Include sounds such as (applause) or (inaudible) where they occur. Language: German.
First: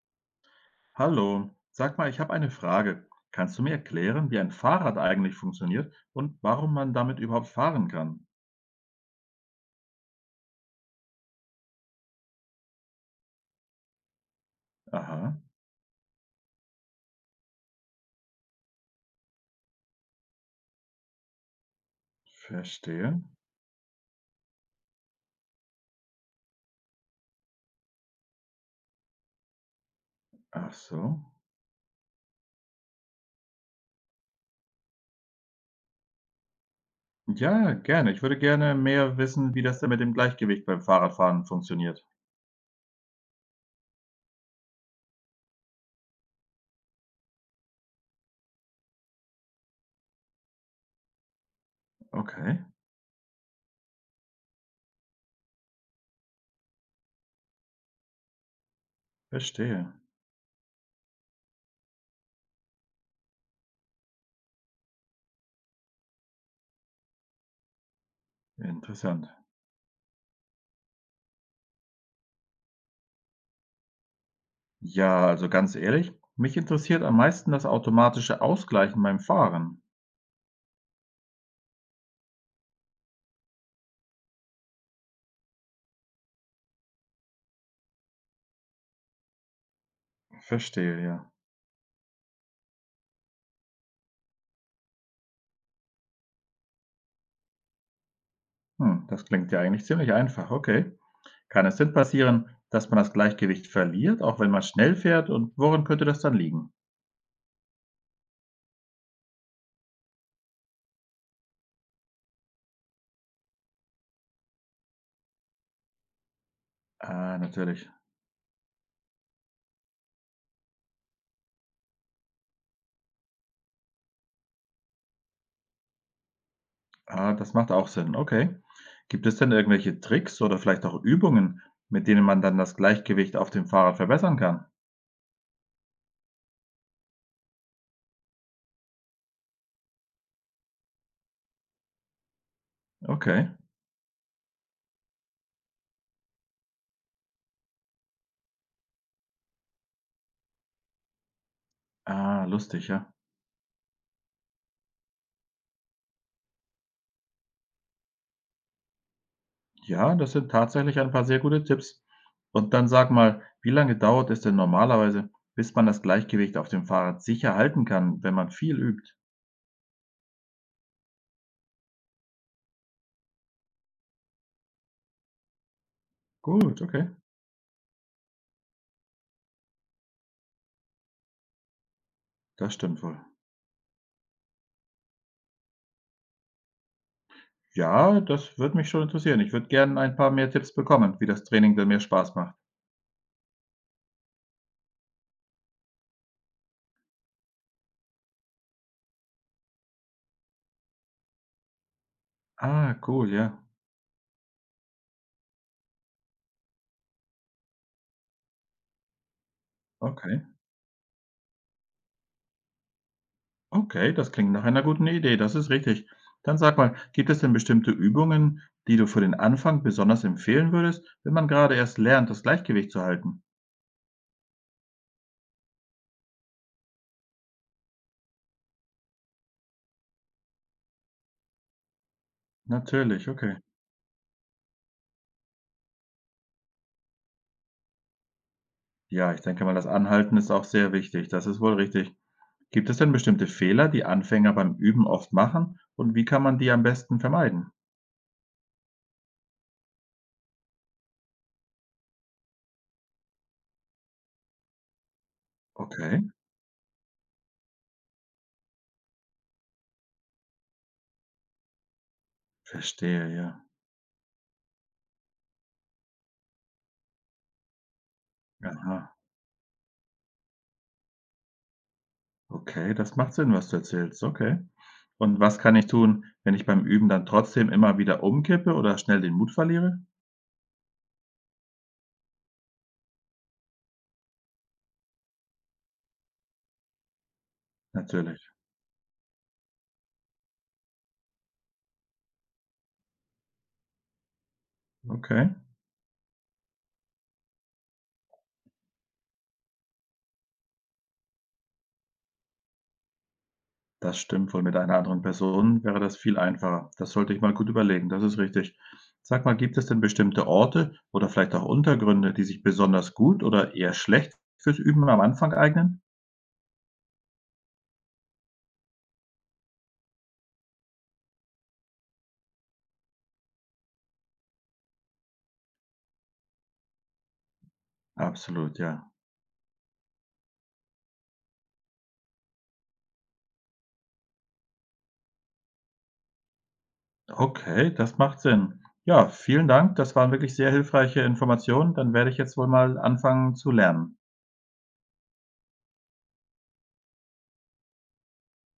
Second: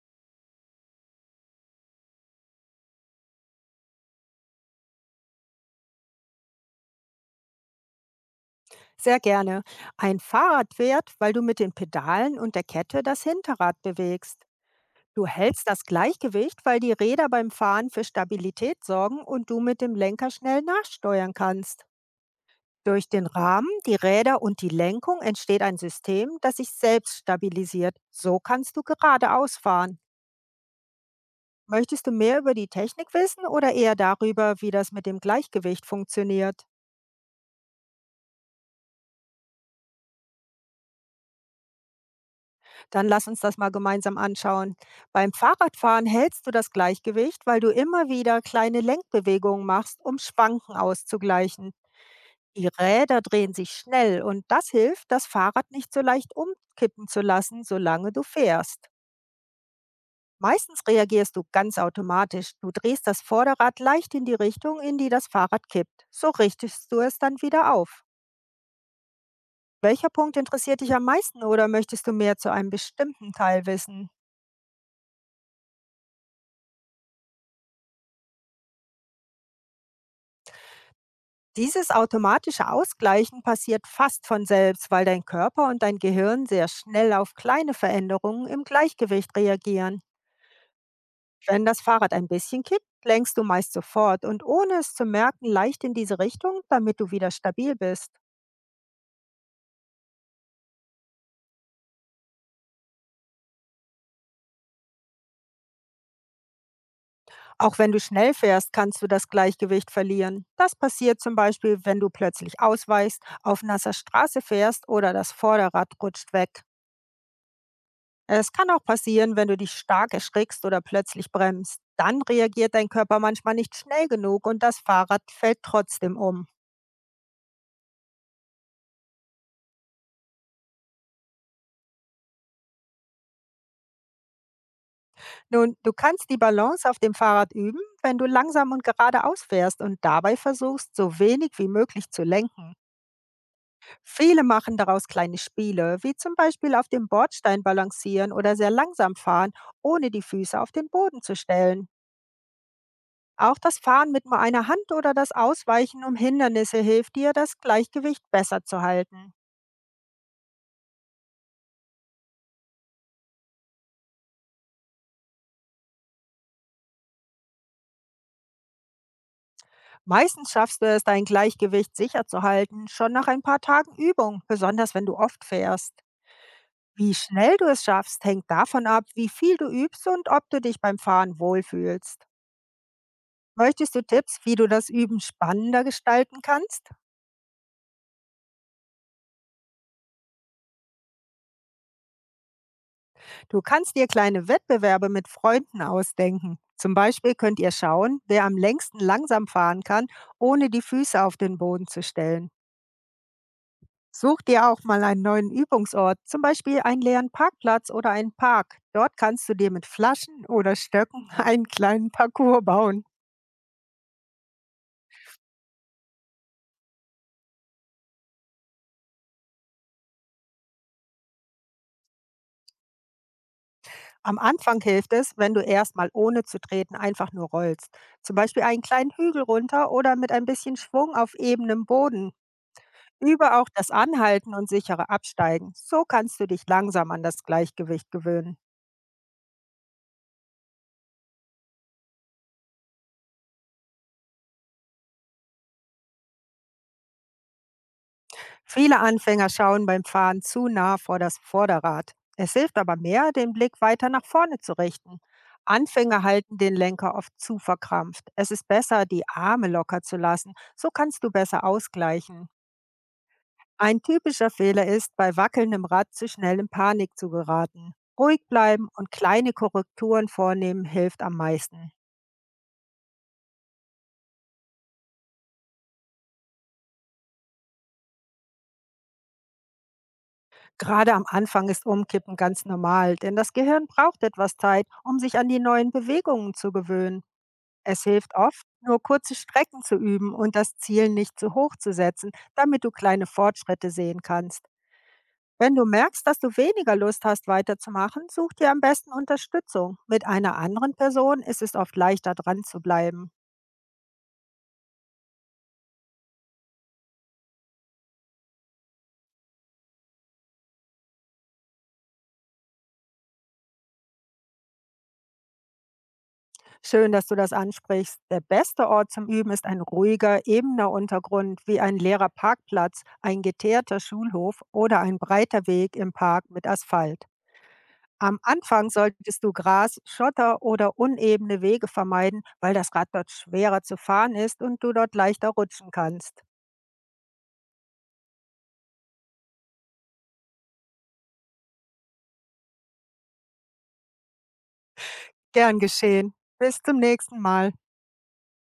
Hallo, sag mal, ich habe eine Frage. Kannst du mir erklären, wie ein Fahrrad eigentlich funktioniert und warum man damit überhaupt fahren kann? Sehr gerne. Ein Fahrrad fährt, weil du mit den Pedalen und der Kette das Hinterrad bewegst. Du Aha, hältst das Gleichgewicht, weil die Räder beim Fahren für Stabilität sorgen und du mit dem Lenker schnell nachsteuern kannst. Durch verstehe. den Rahmen, die Räder und die Lenkung entsteht ein System, das sich selbst stabilisiert. So kannst du geradeaus fahren. Ach so. Möchtest du mehr über die Technik wissen oder eher darüber, wie das mit dem Gleichgewicht funktioniert? Ja, gerne. Ich würde gerne mehr wissen, wie das denn mit dem Gleichgewicht beim Fahrradfahren funktioniert. Dann lass uns das mal gemeinsam anschauen. Beim Fahrradfahren hältst du das Gleichgewicht, weil du immer wieder kleine Lenkbewegungen machst, um Schwanken auszugleichen. Okay, Die Räder drehen sich schnell und das hilft, das Fahrrad nicht so leicht umkippen zu lassen, solange du fährst. verstehe. Meistens reagierst du ganz automatisch. Du drehst das Vorderrad leicht in die Richtung, in die das Fahrrad kippt. So richtest du es dann wieder auf. Interessant. Welcher Punkt interessiert dich am meisten oder möchtest du mehr zu einem bestimmten Teil wissen? Ja, also ganz ehrlich, mich interessiert am meisten das automatische Ausgleichen beim Fahren. Dieses automatische Ausgleichen passiert fast von selbst, weil dein Körper und dein Gehirn sehr schnell auf kleine Veränderungen im Gleichgewicht reagieren. Verstehe, ja. Wenn das Fahrrad ein bisschen kippt, lenkst du meist sofort und ohne es zu merken leicht in diese Richtung, damit du wieder stabil bist. Hm, das klingt ja eigentlich ziemlich einfach. Okay. Kann es denn passieren, dass man das Gleichgewicht verliert, auch wenn man schnell fährt und woran könnte das dann liegen? Auch wenn du schnell fährst, kannst du das Gleichgewicht verlieren. Das passiert zum Beispiel, wenn du plötzlich ausweichst, auf nasser Straße fährst oder das Vorderrad rutscht weg. Ah, natürlich. Es kann auch passieren, wenn du dich stark erschrickst oder plötzlich bremst. Dann reagiert dein Körper manchmal nicht schnell genug und das Fahrrad fällt trotzdem um. Ah, das macht auch Sinn. Okay. Gibt es denn irgendwelche Tricks oder vielleicht auch Übungen, mit denen man dann das Gleichgewicht auf dem Fahrrad verbessern kann? Nun, du kannst die Balance auf dem Fahrrad üben, wenn du langsam und geradeaus fährst und dabei versuchst, so wenig wie möglich zu lenken. Okay. Viele machen daraus kleine Spiele, wie zum Beispiel auf dem Bordstein balancieren oder sehr langsam fahren, ohne die Füße auf den Boden zu stellen. Ah, lustig, ja. Auch das Fahren mit nur einer Hand oder das Ausweichen um Hindernisse hilft dir, das Gleichgewicht besser zu halten. Ja, das sind tatsächlich ein paar sehr gute Tipps. Und dann sag mal, wie lange dauert es denn normalerweise, bis man das Gleichgewicht auf dem Fahrrad sicher halten kann, wenn man viel übt? Meistens schaffst du es, dein Gleichgewicht sicher zu halten, schon nach ein paar Tagen Übung, besonders wenn du oft fährst. Gut, okay. Wie schnell du es schaffst, hängt davon ab, wie viel du übst und ob du dich beim Fahren wohlfühlst. Das stimmt wohl. Möchtest du Tipps, wie du das Üben spannender gestalten kannst? Ja, das würde mich schon interessieren. Ich würde gerne ein paar mehr Tipps bekommen, wie das Training denn mehr Spaß macht. Du kannst dir kleine Wettbewerbe mit Freunden ausdenken. Zum Beispiel könnt ihr schauen, wer am längsten langsam fahren kann, ohne die Füße auf den Boden zu stellen. Ah, cool, ja. Such dir auch mal einen neuen Übungsort, zum Beispiel einen leeren Parkplatz oder einen Park. Dort kannst du dir mit Okay. Flaschen oder Stöcken (laughs) einen kleinen Parcours bauen. Okay, das klingt nach einer guten Idee, das ist richtig. Dann sag mal, gibt es denn bestimmte Übungen, die du für den Anfang besonders empfehlen würdest, wenn man gerade erst lernt, das Gleichgewicht zu halten? Am Anfang hilft es, wenn du erstmal ohne zu treten einfach nur rollst. Zum Beispiel einen kleinen Hügel runter oder mit ein bisschen Schwung auf ebenem Boden. Natürlich, Übe okay. auch das Anhalten und sichere Absteigen. So kannst du dich langsam an das Gleichgewicht gewöhnen. Ja, ich denke mal, das Anhalten ist auch sehr wichtig, das ist wohl richtig. Gibt es denn bestimmte Fehler, die Anfänger beim Üben oft machen und wie kann man die am besten vermeiden? Viele Anfänger schauen beim Fahren zu nah vor das Vorderrad. Es hilft aber mehr, den Blick weiter nach vorne zu richten. Okay, Anfänger halten den Lenker oft zu verkrampft. Es ist besser, die Arme locker zu lassen. So kannst du besser ausgleichen. verstehe, ja. Ein typischer Fehler ist, bei wackelndem Rad zu schnell in Panik zu geraten. Ruhig bleiben und Aha. kleine Korrekturen vornehmen hilft am meisten. Okay, das macht Sinn, was du erzählst. Okay. Und was kann ich tun, wenn ich beim Üben dann trotzdem immer wieder umkippe oder schnell den Mut verliere? Gerade am Anfang ist Umkippen ganz normal, denn das Gehirn braucht etwas Zeit, um sich an die neuen Bewegungen zu gewöhnen. Es hilft Natürlich. oft, nur kurze Strecken zu üben und das Ziel nicht zu hoch zu setzen, damit du kleine Fortschritte sehen kannst. Okay. Wenn du merkst, dass du weniger Lust hast, weiterzumachen, such dir am besten Unterstützung. Mit einer anderen Person ist es oft leichter dran zu bleiben. Das stimmt wohl. Mit einer anderen Person wäre das viel einfacher. Das sollte ich mal gut überlegen. Das ist richtig. Sag mal, gibt es denn bestimmte Orte oder vielleicht auch Untergründe, die sich besonders gut oder eher schlecht fürs Üben am Anfang eignen? Schön, dass du das ansprichst. Der beste Ort zum Üben ist ein ruhiger, ebener Untergrund wie ein leerer Parkplatz, ein geteerter Schulhof oder ein breiter Weg im Park mit Asphalt. Am Absolut, Anfang ja. solltest du Gras, Schotter oder unebene Wege vermeiden, weil das Rad dort schwerer zu fahren ist und du dort leichter rutschen kannst. Okay, das macht Sinn. Ja, vielen Dank. Das waren wirklich sehr hilfreiche Informationen. Dann werde ich jetzt wohl mal anfangen zu lernen. Gern geschehen. Bis zum nächsten Mal.